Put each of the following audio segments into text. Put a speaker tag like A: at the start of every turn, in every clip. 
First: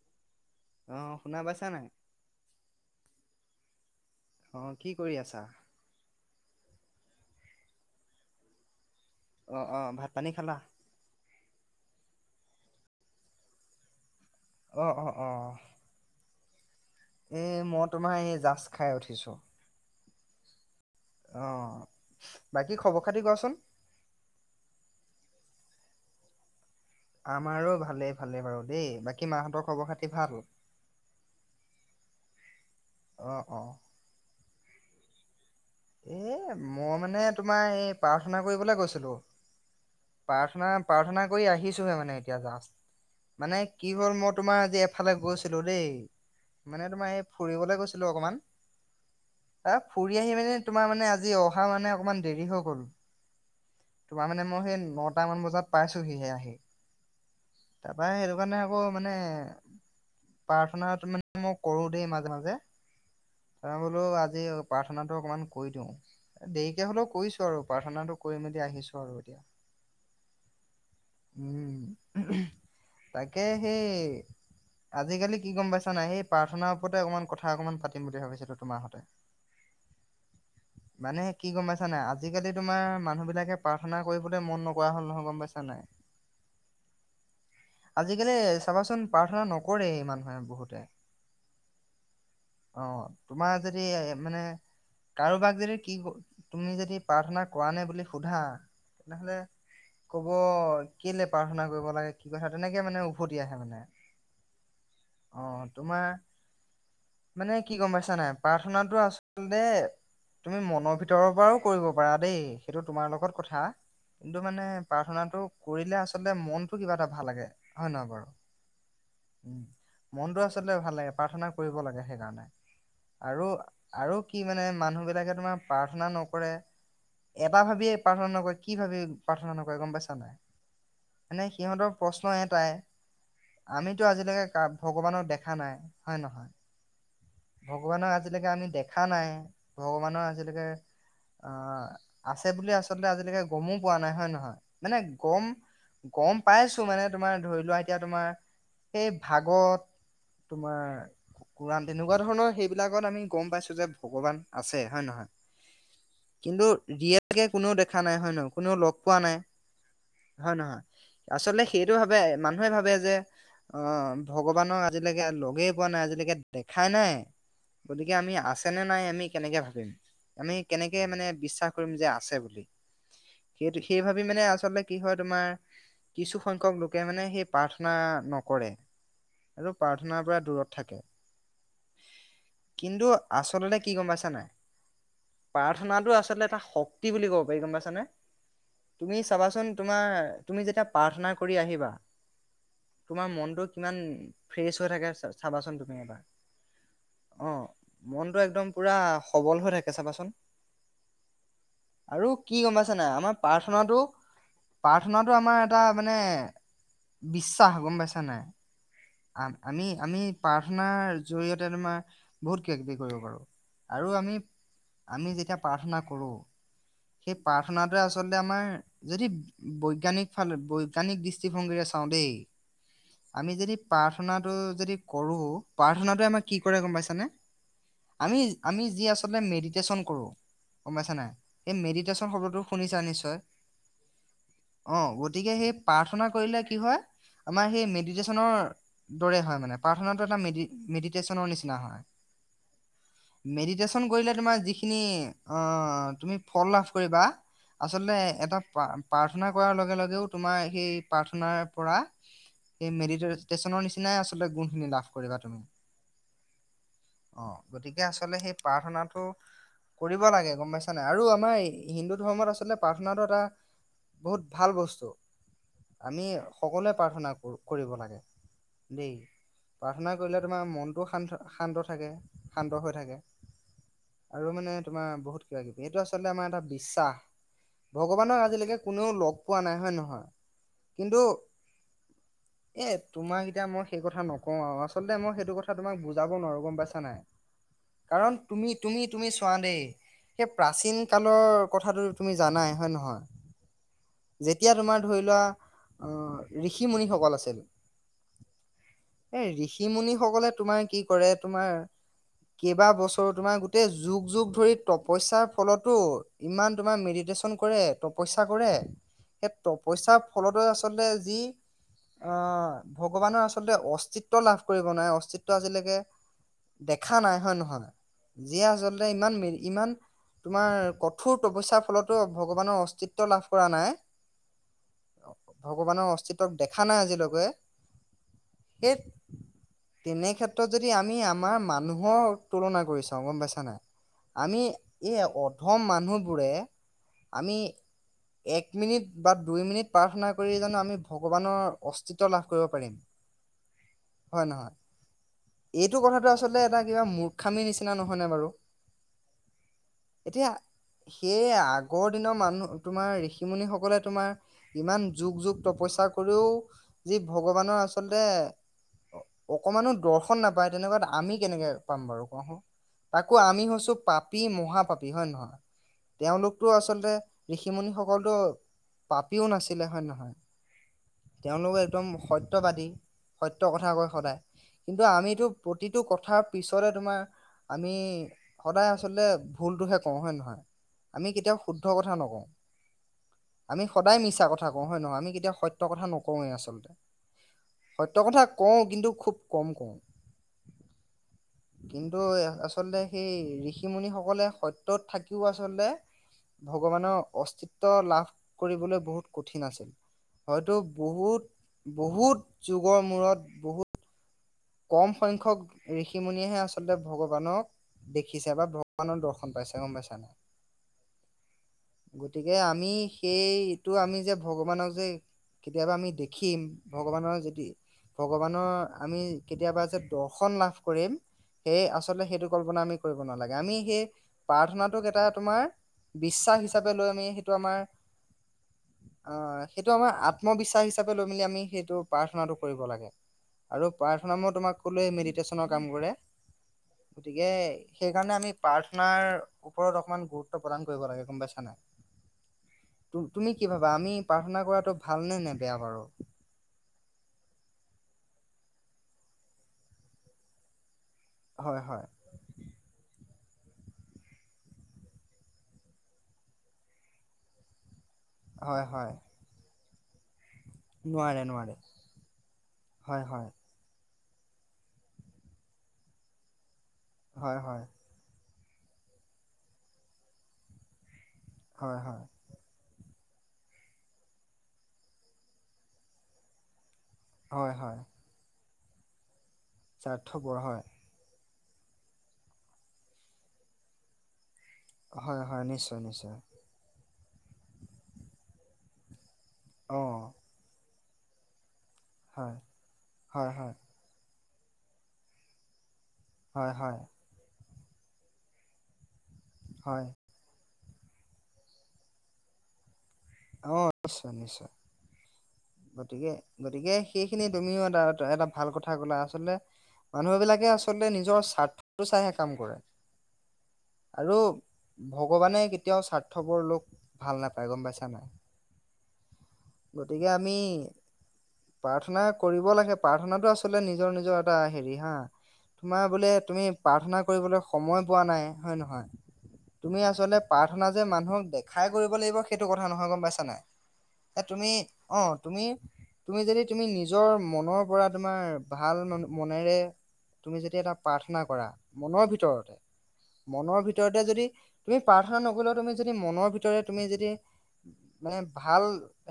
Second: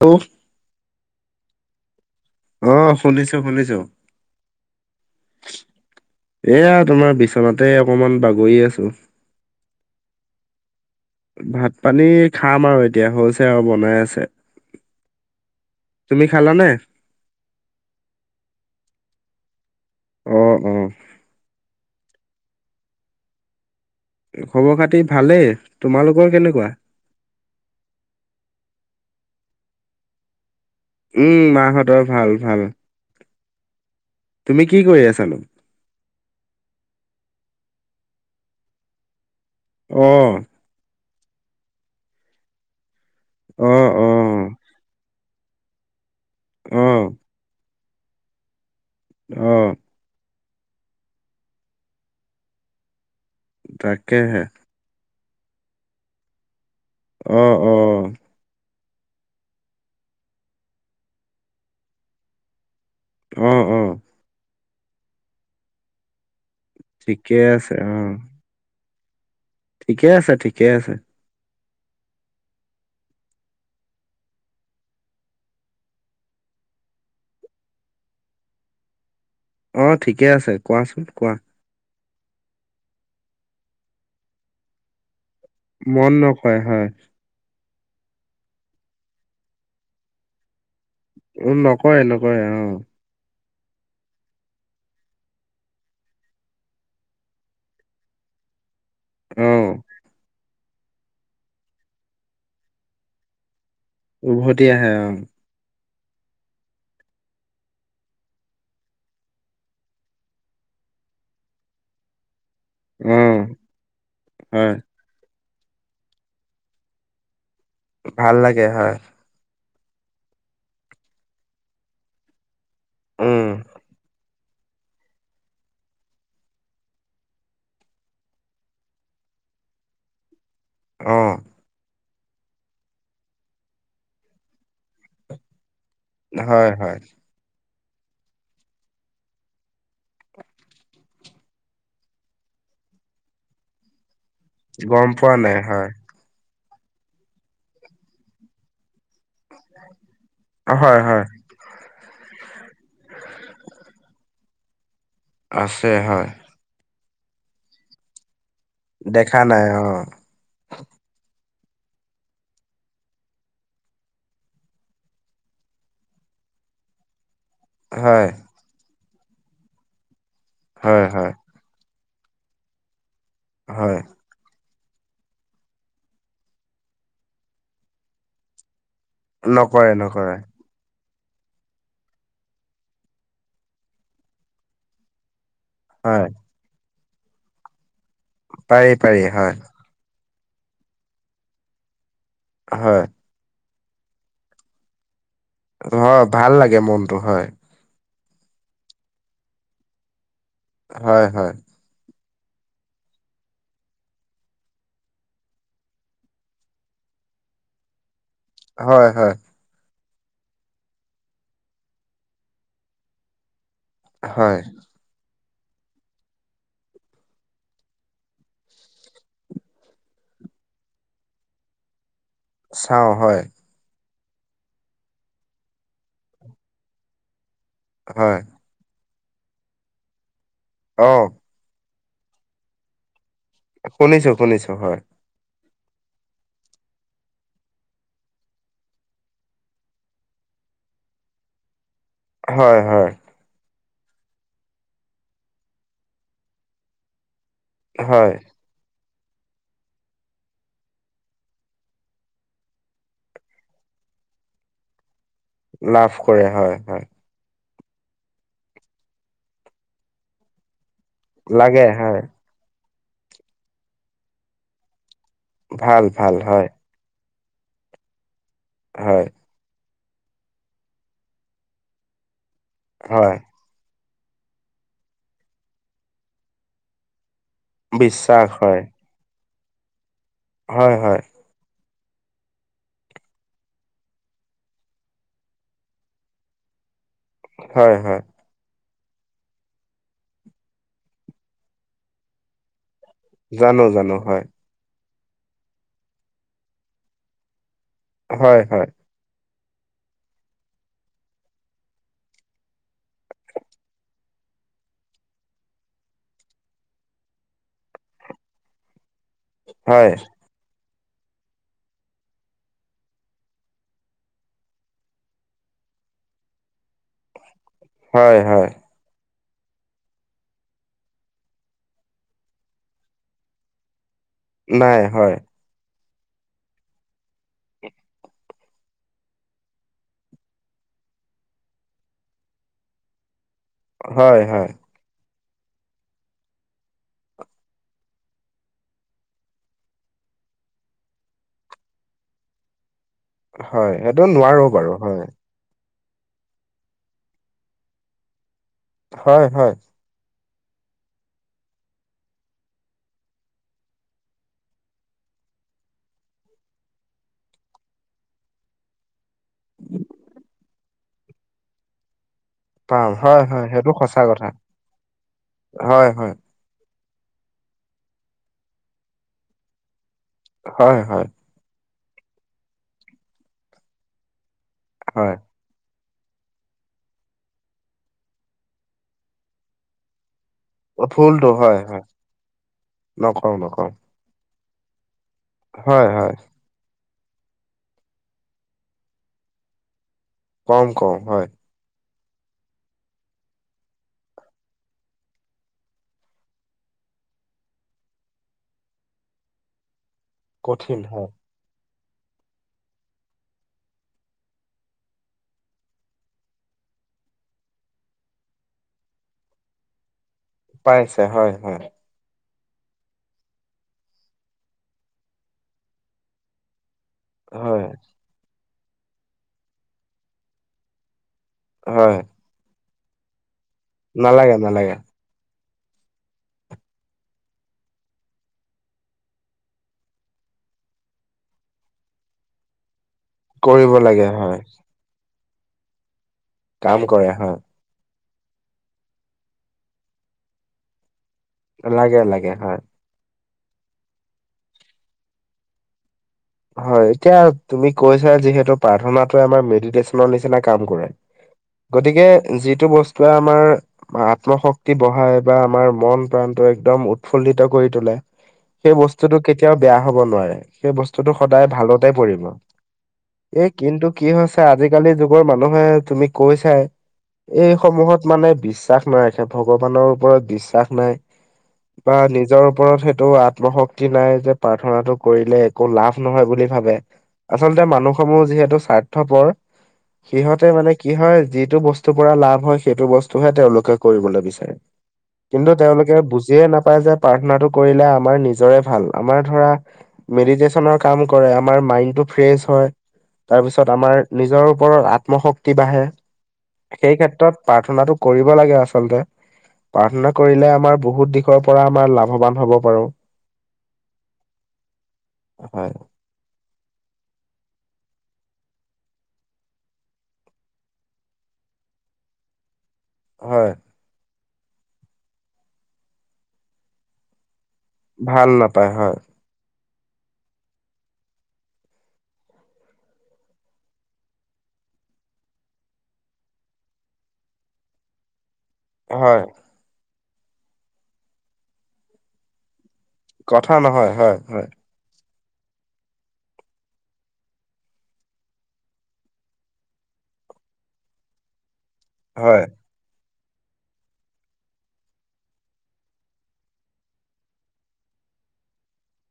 A: Hello.
B: অহ' শুনা পাইছা নাই।
A: অ শুনিছো শুনিছো
B: অহ' কি কৰি আছা?
A: এয়া তোমাৰ বিছনাতে, অকণমান বাগৰি আছো।
B: অ অ ভাত পানী খালা
A: ভাত পানী খাম আৰু এতিয়া হৈছে আৰু বনাই আছে
B: অ', অ', অ'।
A: তুমি খালা নে?
B: এ মই তোমাৰ এই জাৰ্ষ্ট খাই উঠিছো।
A: অ অ
B: অহ'। বাকী খবৰ খাতি কোৱাচোন।
A: খবৰ খাতি ভালেই তোমালোকৰ কেনেকুৱা
B: আমাৰো ভালেই, ভালে বাৰু দেই, বাকী মা হঁতৰ খবৰ খাতি ভাল।
A: উম' মা হঁতৰ ভাল, ভাল।
B: অ অ
A: তুমি কি কৰি আছানো
B: এ মই মানে, তোমাৰ এই প্ৰাৰ্থনা কৰিবলৈ গৈছিলো।
A: অ
B: প্ৰাৰ্থনা, প্ৰাৰ্থনা কৰি আহিছো হে মানে এতিয়া জাৰ্ষ্ট। মানে
A: অ
B: কি
A: অ
B: হ'ল মই তোমাৰ আজি এফালে গৈছিলো দেই,
A: অ
B: মানে তোমাৰ এই ফুৰিবলৈ গৈছিলো। অকমান
A: অ
B: এ ফুৰি আহি মানে তোমাৰ মানে আজি অহা মানে অকণমান দেৰি হৈ গ'ল, তোমাৰ
A: তাকেহে
B: মানে মই সেই। নটামান বজাত পাই আছোহি হে আহি।
A: অহ', অহ'।
B: ক মানে প্ৰাৰ্থনাটো মানে মই কৰো দেই মাজে মাজে
A: অ
B: ত
A: অ
B: বোলো আজি প্ৰাৰ্থনাটো অকমান কৈ দিওঁ দেৰিকে হ'লেও
A: ঠিকে
B: কৰিছো আৰু
A: আছে অ
B: প্ৰাৰ্থনাটো কৰি মেলি আহিছো আৰু এতিয়া।
A: ঠিকে আছে। ঠিকে আছে।
B: [unintelligible] তাকে, সেই। আজিকালি কি গম পাইছা নাই সেই প্ৰাৰ্থনাৰ ওপৰতে অকণমান কথা অকমান পাতিম বুলি ভাবিছিলো তোমাৰ হতে
A: অ ঠিকে আছে কোৱাচোন কোৱা
B: কি গম পাইছা নাই আজিকালি তোমাৰ মানুহবিলাকে প্ৰাৰ্থনা কৰিবলৈ মন নকৰা হ'ল নহয় গম পাইছে
A: মন নকয়, হয়।
B: আজিকালি চাবাচোন প্ৰাৰ্থনা নকৰেই মানুহে বহুতে
A: উম' নকয় অ'।
B: তোমাৰ যদি, মানে। কাৰোবাক যদি কি তুমি যদি প্ৰাৰ্থনা কৰা নে বুলি সোধা তেনেহলে
A: অহ
B: ক'ব কেলে পাৰা নাই। কৰিব লাগে কি কথা তেনেকে মানে উভতি আহে মানে
A: উভতি আহে, অহ।
B: অ তোমাৰ, মানে কি গম পাইছা নাই, প্ৰাৰ্থনাটো আচলতে। তুমি মনৰ ভিতৰৰ পৰাও কৰিব পাৰা দেই সেইটো তোমাৰ
A: অহ
B: লগত কথা, কিন্তু মানে
A: হয়
B: প্ৰাৰ্থনাটো কৰিলে আচলতে মনতটো কিবা এটা ভাল লাগে। হয় নহয় বাৰু
A: ভাল লাগে হয়
B: উম মনটো আচলতে ভাল লাগে প্ৰাৰ্থনা কৰিব লাগে সেইকাৰণে
A: উম
B: আৰু আৰু কি মানে, মানুহ বিলাকে তোমাৰ প্ৰাৰ্থনা নকৰে। এটা ভাবিয়ে প্ৰাৰ্থনা নকৰে কি ভাবি প্ৰাৰ্থনা নকৰে গম পাইছা নাই
A: অহ
B: এনে সিহঁতৰ প্ৰশ্ন এটাই, আমিতো আজিলৈকে ভগৱানক দেখা নাই।
A: হয় হয়
B: ভগৱানক আজিলৈকে আমি দেখা নাই, ভগৱানৰ আজিলৈকে অ আছে বুলি আচলতে আজিলৈকে গমো পোৱা নাই, হয় নহয়? হয় মানে
A: পোৱা
B: গম
A: নাই হয়
B: গম পাইছো মানে তোমাৰ ধৰি লোৱা এতিয়া তোমাৰ এই ভাগত তোমাৰ
A: হয় হয়
B: কুৰানদেৱ এনেকুৱা ধৰণৰ সেইবিলাকত আমি গম পাইছো যে ভগৱান আছে। হয় নহয়?
A: আছে হয়
B: কিন্তু ৰিয়েলকে কোনো দেখা নাই হয় ন কোনেও লগ পোৱা নাই,
A: দেখা অহ
B: হয় নহয়? আচলতে সেইটো ভাবে মানুহে ভাবে যে অ ভগৱানক আজিলৈকে লগেই পোৱা নাই আজিলৈকে দেখাই নাই গতিকে
A: হয়
B: আমি আছেনে নাই আমি কেনেকে ভাবিম। আমি কেনেকে
A: হয়
B: মানে
A: হয়
B: বিশ্বাস কৰিম যে আছে বুলি সেইটো
A: হয়
B: সেই ভাবি মানে আচলতে কি হয় তোমাৰ কিছু সংখ্যক লোকে মানে সেই প্ৰাৰ্থনা নকৰে। আৰু
A: নকৰে
B: প্ৰাৰ্থনাাৰ
A: নকৰে
B: পৰা দূৰত থাকে কিন্তু আচলতে কি গম পাইছ নাই প্ৰাৰ্থনাাটো
A: হয়
B: আচলতে এটা শক্তি বুলি ক'ব পাৰি গম পাইছানে
A: পাৰি
B: তুমি
A: পাৰি হয়
B: চাবাচোন তোমাৰ তুমি যেতিয়া প্ৰাৰ্থনা কৰি আহিবা
A: হয়
B: তোমাৰ মনটো কিমান ফ্ৰেছ হৈ থাকে চাবাচোন তুমি এবাৰ।
A: হয় ভাল লাগে মনটো হয়
B: অ মনটো একদম পুৰা সবল হৈ থাকে চাবাচোন।
A: হয়, হয়।
B: আৰু কি গম পাইছ নাই আমাৰ প্ৰাৰ্থনাটো প্ৰাৰ্থনাটো আমাৰ এটা মানে বিশ্বাস গম পাইছা নাই
A: হয় হয়
B: আম- আমি আমি প্ৰাৰ্থনাৰ জৰিয়তে তোমাৰ বহুত কিবা কিবি কৰিব পাৰো আৰু আমি
A: হয়
B: আমি যেতিয়া প্ৰাৰ্থনা কৰোঁ। সেই প্ৰাৰ্থনাটোে আচলতে আমাৰ যদি বৈজ্ঞানিক ফালে বৈজ্ঞানিক দৃষ্টিভংগীৰে চাওঁ দেই
A: চাওঁ হয়
B: আমি যদি প্ৰাৰ্থনাটো যদি কৰো প্ৰাৰ্থনাটোৱে আমাৰ কি কৰে গম পাইছানে?
A: হয়
B: আমি আমি যি আচলতে মেডিটেশ্যন কৰো গম পাইছ
A: অহ
B: নে মেডিটেশচন শব্দটো শুনিছা নিশ্চয়
A: শুনিছো শুনিছো
B: অ
A: হয়
B: গতিকে সেই প্ৰাৰ্থনা কৰিলে কি হয় আমাৰ সেই মেডিটেশনৰ দৰে হয় মানে প্ৰাৰ্থনাটো এটা মেডি মেডিটেশনৰ নিচিনা হয়।
A: হয় হয়
B: মেডিটেশ্যন কৰিলে তোমাৰ যিখিনি অ তুমি ফল লাভ কৰিবা আচলতে
A: হয়
B: এটা প্ৰাৰ্থনা কৰাৰ লগে লগেও তোমাৰ সেই প্ৰাৰ্থনাৰ পৰা সেই মেডেটেচনৰ নিচিনাই আচলতে গুণখিনি লাভ কৰিবা তুমি
A: লাভ কৰে হয় হয়।
B: অ গতিকে আচলতে সেই প্ৰাৰ্থনাটো কৰিব লাগে গম পাইছা নাই। আৰু আমাৰ
A: লাগে
B: হিন্দু
A: হয়
B: ধৰ্মত আচলতে প্ৰাৰ্থনাটো এটা বহুত ভাল বস্তু
A: ভাল
B: আমি
A: ভাল হয়
B: সকলোৱে প্ৰাৰ্থনা কৰিব লাগে দেই
A: হয়
B: প্ৰাৰ্থনা কৰিলে তোমাৰ মনটো শান্ত শান্ত থাকে শান্ত হৈ থাকে
A: হয়
B: আৰু মানে তোমাৰ বহুত কিবা কিবি এইটো আচলতে আমাৰ এটা বিশ্বাস। ভগৱানক
A: বিশ্বাস
B: আজিলৈকে
A: হয়
B: কোনেও লগ পোৱা নাই হয়নে নহয়?
A: হয়
B: কিন্তু
A: হয়।
B: এ তোমাক এতিয়া মই সেই কথা নকওঁ আৰু আচলতে মই সেইটো কথা তোমাক বুজাব নোৱাৰো গম পাইছা নাই।
A: হয় হয়
B: কাৰণ তুমি তুমি তুমি চোৱা দেই। সেই প্ৰাচীন কালৰ কথাটো তুমি জানাই হয়ে নহয়।
A: জানো জানো হয়।
B: যেতিয়া তোমাৰ ধৰি লোৱা, অহ, ঋষি মুনিসকল আছিল।
A: হয় হয়।
B: এই ঋষি মুনি সকলে তোমাৰ কি কৰে তোমাৰ কেইবা বছৰো তোমাৰ গোটেই যুগ যুগ ধৰি তপ। তপস্যাৰ ফলতো ইমান তোমাৰ মেডিটেশচন কৰে তপস্যা কৰে। সেই
A: হয়
B: তপস্যাৰ ফলতে আচলতে যি। অহ' ভগৱানৰ আচলতে অস্তিত্য লাভ কৰিব নোৱাৰে, অস্তিত্ব আজিলৈকে। দেখা নাই হয়
A: হয়
B: নহয় যিয়ে
A: হয়
B: আচলতে ইমান ম ইমান তোমাৰ কঠোৰ তপস্যৰ ফলতো ভগৱানৰ অস্তিত্ব লাভ কৰা নাই।
A: নাই হয়
B: ভগৱানৰ অস্তিত্বক দেখা নাই আজিলৈকে। এক তেনে ক্ষেত্ৰত যদি আমি আমাৰ মানুহৰ তুলনা কৰি চাও গম পাইছা হয় নাই,
A: হয়
B: আমি
A: হয়
B: এই অধম মানুহবোৰে আমি এক মিনিট বা দুই মিনিট প্ৰাৰ্থনা কৰি জানো আমি ভগৱানৰ অস্তিত্ব লাভ কৰিব পাৰিম।
A: হয়, সেইটো
B: হয়
A: নোৱাৰো
B: নহয়
A: বাৰু, হয়।
B: এইটো কথাটো আচলতে এটা কিবা মূৰ্খামীৰ নিচিনা নহয়নে বাৰু।
A: হয়, হয়।
B: এতিয়া। সেয়ে আগৰ দিনৰ মানুহ, তোমাৰ ঋষিমুনি সকলে তোমাৰ ইমান যুগ যুগ তপস্যা। সচা কৰিও, যি ভগৱানৰ আচলতে। অকমানো দৰ্শন নাপায়, তেনেকুৱা আমি কেনেকে পাম বাৰু।
A: পাম
B: তাকো
A: হয়
B: আমি
A: হয় সেইটো
B: হৈছো
A: সঁচা
B: পাপি
A: কথা
B: মহাপাপি হয় নহয়?
A: হয় হয়
B: তেওঁওলোকতো আ আচলতে ঋষিমুনি সকলতো পাপিও নাছিলে, হয় নে নহয়।
A: হয়, হয়।
B: তেওঁলোক একদম সত্যবাদী। সত্য কথা কয় সদায়। কিন্তু
A: হয়
B: আমিতো প্ৰতি। এইটো কথাৰ পিছৰে তোমাৰ, আমি সদায় আচলতে ভুলটোহে কওঁ হয় নে নহয়। আমি
A: ভুলটো
B: কেতিয়াও
A: হয়
B: শুদ্ধ
A: হয়
B: কথা নকওঁ,
A: নকওঁ
B: আমি
A: নকওঁ
B: সদায় মিছা কথা কওঁ হয় নহয়? আমি কেতিয়া এতিয়া সত্য কথা
A: হয় হয়
B: নকওঁ এই আচলতে। সত্য কথা কওঁ কিন্তু, খুব কম কওঁ।
A: কম কও হয়।
B: কিন্তু আচলতে, সেই ঋষিমুনিসকলে সত্যত থাকিওঁ আচলতে। ভগৱানৰ অস্তিত্ব লাভ কৰিবলৈ বহুত কঠিন আছিল। হয়তো
A: কঠিন হয়
B: বহুত বহুত যুগৰ মূৰত বহুত কম সংখ্যক ঋষি মুনিয়েহে আচলতে ভগৱানক দেখিছে বা ভগৱানৰ দৰ্শন পাইছে, গম পাইছা নাই।
A: পাইছে। হয়, হয়।
B: গতিকে, আমি সেইটো আমি যে ভগৱানক যে, কেতিয়াবা আমি দেখিম। ভগৱানৰ যদি,
A: হয়
B: ভগৱানৰ আমি কেতিয়াবা যে দৰ্শন লাভ কৰিম। সেই
A: হয়
B: আচলতে সেইটো কল্পনা আমি কৰিব নালাগে, আমি সেই
A: নালাগে নালাগে
B: প্ৰাৰ্থনাটোক এটা তোমাৰ। বিশ্বাস হিচাপে লৈ, আমি সেইটো আমাৰ। অহ' সেইটো আমাৰ আত্মবিশ্বাস হিচাপে লৈ মেলি আমি সেইটো, প্ৰাৰ্থনাটো কৰিব লাগে। আৰু
A: কৰিব লাগে।
B: প্ৰাৰ্থনা মই
A: হয়
B: তোমাক কলোএই মেডিটৈচনৰ কাম কৰে।
A: কাম কৰে
B: গতিকে
A: হয়
B: সেই সেইকাৰণে আমি প্ৰাৰ্থনাৰ, ওপৰত অকণমান গুৰুত্ব প্ৰদান কৰিব লাগে। গম পাইছা নাই
A: লাগে, লাগে হয়।
B: তুমি কি ভাবা, আমি প্ৰাৰ্থনা কৰাটো ভালনে নে বেয়া বাৰু।
A: হয় এতিয়া তুমি কৈছা যিহেতু প্ৰাৰ্থনাটোৱে আমাৰ মেডিটেশ্যনৰ নিচিনা কাম কৰে।
B: হয় হয়
A: গতিকে, যিটো বস্তু। এতিয়া আমাৰ আত্মশক্তি বঢ়াই, বা আমাৰ মন প্ৰান্ত একদম উৎফলিত কৰি তোলে।
B: হয়
A: সেই
B: হয়
A: বস্তুতটো কেতিয়াওঁ বেয়া হ'ব নোৱাৰে। টো
B: নোৱাৰে
A: সদায়
B: নোৱাৰে
A: ভালতে পৰিব।
B: হয় হয়
A: এই কিন্তু কি হৈছে আজিকালি যুগৰ মানুহে তুমি কৈছাই
B: হয় হয়
A: এইসমূহত মানে বি বিশ্বাস নাই সেই ভগৱানৰ ওপৰত বিশ্বাস নাই
B: হয়
A: বা
B: হয়
A: নিজৰ ওপৰত সেই এইটো আত্মশক্তি নাই যে প্ৰাৰ্থনাটো কৰিলে একো লাভ নহয় বুলি ভাবে।
B: হয়
A: আচলতে
B: হয়
A: মানুহসমূহ যিহেতু স্বাৰ্থপৰ
B: স্বাৰ্থপৰ
A: সিহঁতে
B: হয়
A: মানে কি হয় যি যিটো বস্তুৰ পৰা লাভ হয় সেইটো বস্তু হে তেওঁলোকে কৰিবলে বিচাৰে।
B: হয় হয়
A: কিন্তু,
B: নিশ্চয়
A: তেওঁলোকে
B: নিশ্চয়
A: বুজিয়ে নাপায় যে প্ৰাৰ্থনাটো কৰিলে আমাৰ নিজৰে ভাল আমাৰ ধৰা
B: অ
A: মেডিটেচনৰ কাম কৰে আমাৰ মাইণ্ডটো ফ্ৰেচ হয়
B: হয় হয়
A: তাৰপিছত আমাৰ নিজৰ ওপৰত আত্মশক্তি বাঢ়ে,
B: হয় হয়
A: সেই ক্ষেত্ৰত প্ৰাৰ্থনাটো কৰিব লাগে, আচলতে
B: হয়
A: প্ৰাৰ্থনা কৰিলে আমাৰ বহুত দিশৰ পৰা আমাৰ লাভবান হ'ব পাৰো।
B: অ', নিশ্চয়- নিশ্চয়
A: হয়
B: গতিকে- গতিকে সেইখিনি তুমিও তাৰ এটা ভাল কথা ক'লা আচলতে মানুহ বিলাকে আচলতে নিজৰ স্বাৰ্থটো চাইহে কাম কৰে।
A: হয়।
B: আৰু ভগৱানে কেতিয়াও স্বাৰ্থপৰ লোক ভাল নাপায়। গম পাইছা নাই
A: ভাল নাপায় হয়।
B: গতিকে আমি। প্ৰাৰ্থনা কৰিব লাগে, প্ৰাৰ্থনাটো আচলতে নিজৰ- নিজৰ এটা হেৰি হা। তোমাৰ বোলে তুমি প্ৰাৰ্থনা কৰিবলৈ সময় পোৱা নাই। হয় নহয়
A: হয়,
B: তুমি আচলতে প্ৰাৰ্থনা যে মানুহক দেখাই কৰিব লাগিব সেইটো ক কথা নহয় গম পাইছা নাই
A: কথা নহয় হয়,
B: এ
A: হয়,
B: তুমি অ' তুমি তুমি যদি তুমি নিজৰ মনৰ পৰা তোমাৰ ভাল মনেৰে তুমি যেতিয়া এটা প্ৰাৰ্থনা কৰা মনৰ
A: হয়,
B: ভিতৰতে। মনৰ ভিতৰতে যদি তুমি প্ৰাৰ্থনা নকৰিলেও তুমি যদি মনৰ ভিতৰে তুমি যদি মানে ভাল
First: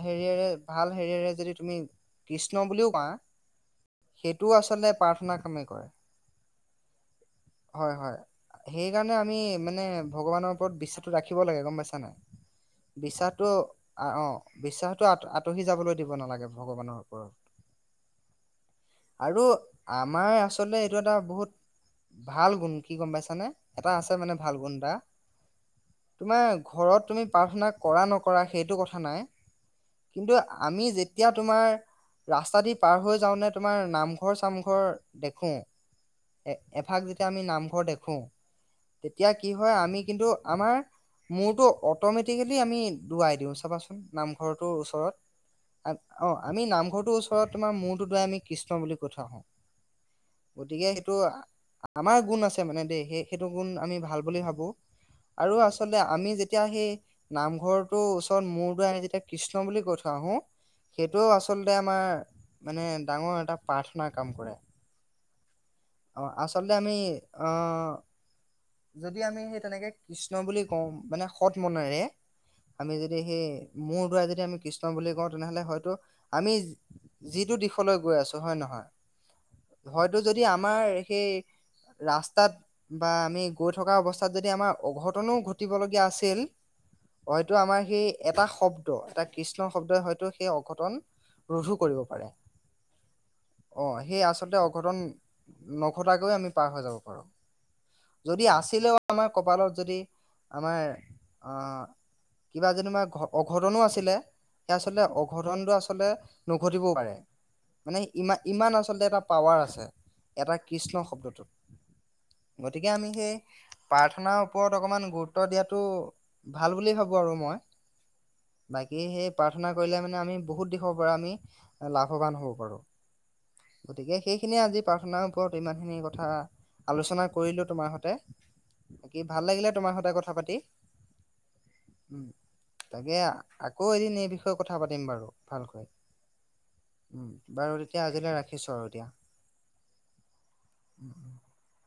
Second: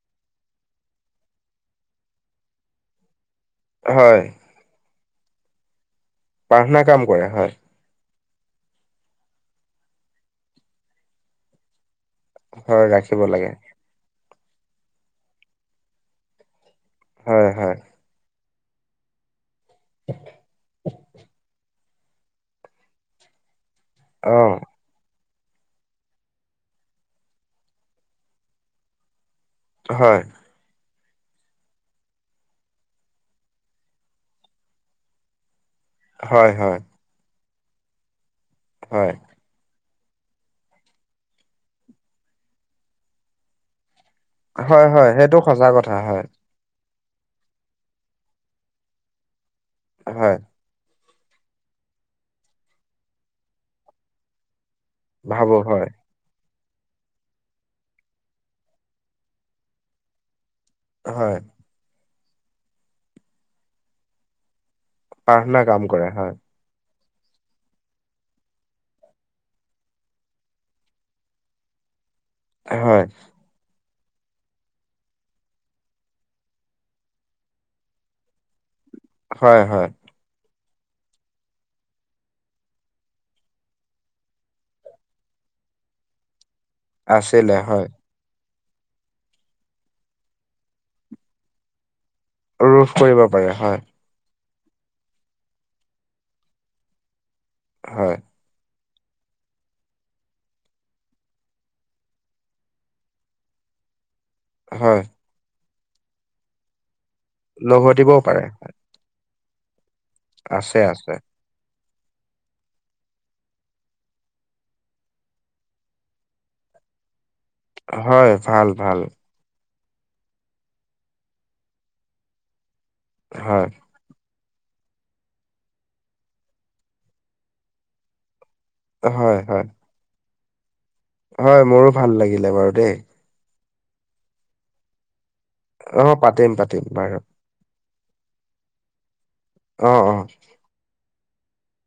B: হেৰিয়ৰে। ভাল হেৰিৰে যদি তুমি কৃষ্ণ বুলিও কোৱা
A: হয়।
B: সেইটো আচলতে প্ৰাৰ্থনা কামেই কৰে।
A: প্ৰাৰ্থনা কাম কৰে হয়।
B: সেইকাৰণে আমি মানে ভগৱানৰ ওপৰত বিশ্বাসটো ৰাখিব লাগে গম পাইছা নাই।
A: হয় ৰাখিব
B: বিশ্বাসটো
A: লাগে
B: অ'-অ' বিশ্বাসটো আতহি যাবলৈ দিব নালাগে। ভগৱানৰ ওপৰত
A: হয়, হয়,
B: আৰু আমাৰ আচলতে এইটো এটা বহুত ভাল গুণ কি গম পাইছানে। এটা আছে মানে
A: অ',
B: ভাল গুণ এটা। তোমাৰ ঘৰত তুমি প্ৰাৰ্থনা কৰা নকৰা সেইটো কথা নাই।
A: হয়।
B: কিন্তু আমি যেতিয়া এতিয়াও তোমাৰ ৰাস্তা দি পাৰ হৈ যাওঁ তেনে তোমাৰ নামঘৰ চামঘৰ দেখো।
A: হয়,
B: এ
A: হয়,
B: এফাগ যেতিয়া আমি নামঘৰ দেখো,
A: হয়,
B: তেতিয়া কি হয় আমি কিন্তু আমাৰ মূৰটো অটমেটিকেলি আমি দোৱাই দিওঁ চাবাচোন নামঘৰটোৰ
A: হয়,
B: উচ
A: হয়, সেইটো সচা কথা হয়।
B: টো ওচৰত তোমাৰ মূৰটো দুৱাই আমি কৃষ্ণ বুলি কৈ থৈ আহোঁ,
A: হয়,
B: গতিকে ত' আমাৰ গুণ আছে মানে দেই সেই সেইটো গুণ আমি ভাল বুলি ভাবো। আৰু
A: ভাবো হয়।
B: আচলতে আমি যেতিয়া সেই নামঘৰটোৰ ওচৰত মূৰ দোৱাই আমি যেতিয়া কৃষ্ণ বুলি কৈ থৈ আহো সেইটোও
A: হয়,
B: আচলতে আমাৰ মানে ডাঙৰ এটা পাৰ্থনা কাম কৰে।
A: পাৰ্থনা
B: অ' আচলতে আমি অ', যদি আমি সেই তেনেকে কৃষ্ণ বুলি কওঁ মানে সৎ মনেৰে।
A: হয়,
B: আমি যদি সেই মোৰ দুৱাই যদি আমি কৃষ্ণ বুলি কওঁ তেনেহ'লে হয়তো আমি যিটো দিশলৈ গৈ আছো হয় নহয়।
A: হয়, হয়,
B: হয়তো যদি আমাৰ সেই ৰাস্তাত বা আমি গৈ থকা অৱস্থাত যদি আমাৰ অঘটনো ঘটিবলগীয়া আছিল। হয়তো
A: আছিলে
B: আমাৰ
A: হয়।
B: সেই এটা শব্দ এটা কৃষ্ণ শব্দই হয়তো সেই অঘটন ৰোধো কৰিব পাৰে।
A: ৰোধ কৰিব পাৰে হয়।
B: অ সেই অঘটন নঘটাকৈ আমি পাৰ হৈ যাব লাগিব,
A: হয়,
B: যদি অঘটন আছিলে আমাৰ কপালত যদি আমাৰ। কিবা যেনিবা অঘটনো আছিলে। স
A: হয়,
B: আচলতে অঘটনটো আচলতে নঘটিবও পাৰে মানে
A: লঘটিবও পাৰে
B: ইমান-ইমান আচলতে এটা পাৱাৰ আছে এটা
A: আছে,
B: কৃষ্ণ
A: আছে।
B: শব্দটোত। গতিকে আমি সেই প্ৰাৰ্থনাৰ ওপৰত অকমান গুৰুত্ব দিয়াতটো ভাল বুলি ভাবো আৰু মই
A: হয়, ভাল-ভাল।
B: শেনা কৰিলে মানে আমি বহুত দিশৰ পৰা আমি লাভৱান হ'ব পাৰো
A: হয়,
B: গতিকে সেইখিনিয়ে আজি প্ৰাৰ্থনাৰ ওপৰত ইমানখিনি কথা আলোচনা কৰিলো তোমাৰ সতে। বাকি
A: হয়,
B: ভাল
A: হয়,
B: লাগিলে, তোমাৰ সতে কথা পাতি।
A: হয়, মোৰো ভাল
B: উম
A: লাগিলে বাৰু দেই।
B: তাকে আকৌ এদিন এই বিষয়ে কথা পাতিম বাৰু। ভালকৈ
A: অহ পাতিম, পাতিম বাৰু।
B: এতিয়া আজিলৈ ৰাখিছো আৰু এতিয়া,
A: অ'-অ'।
B: [inaudible]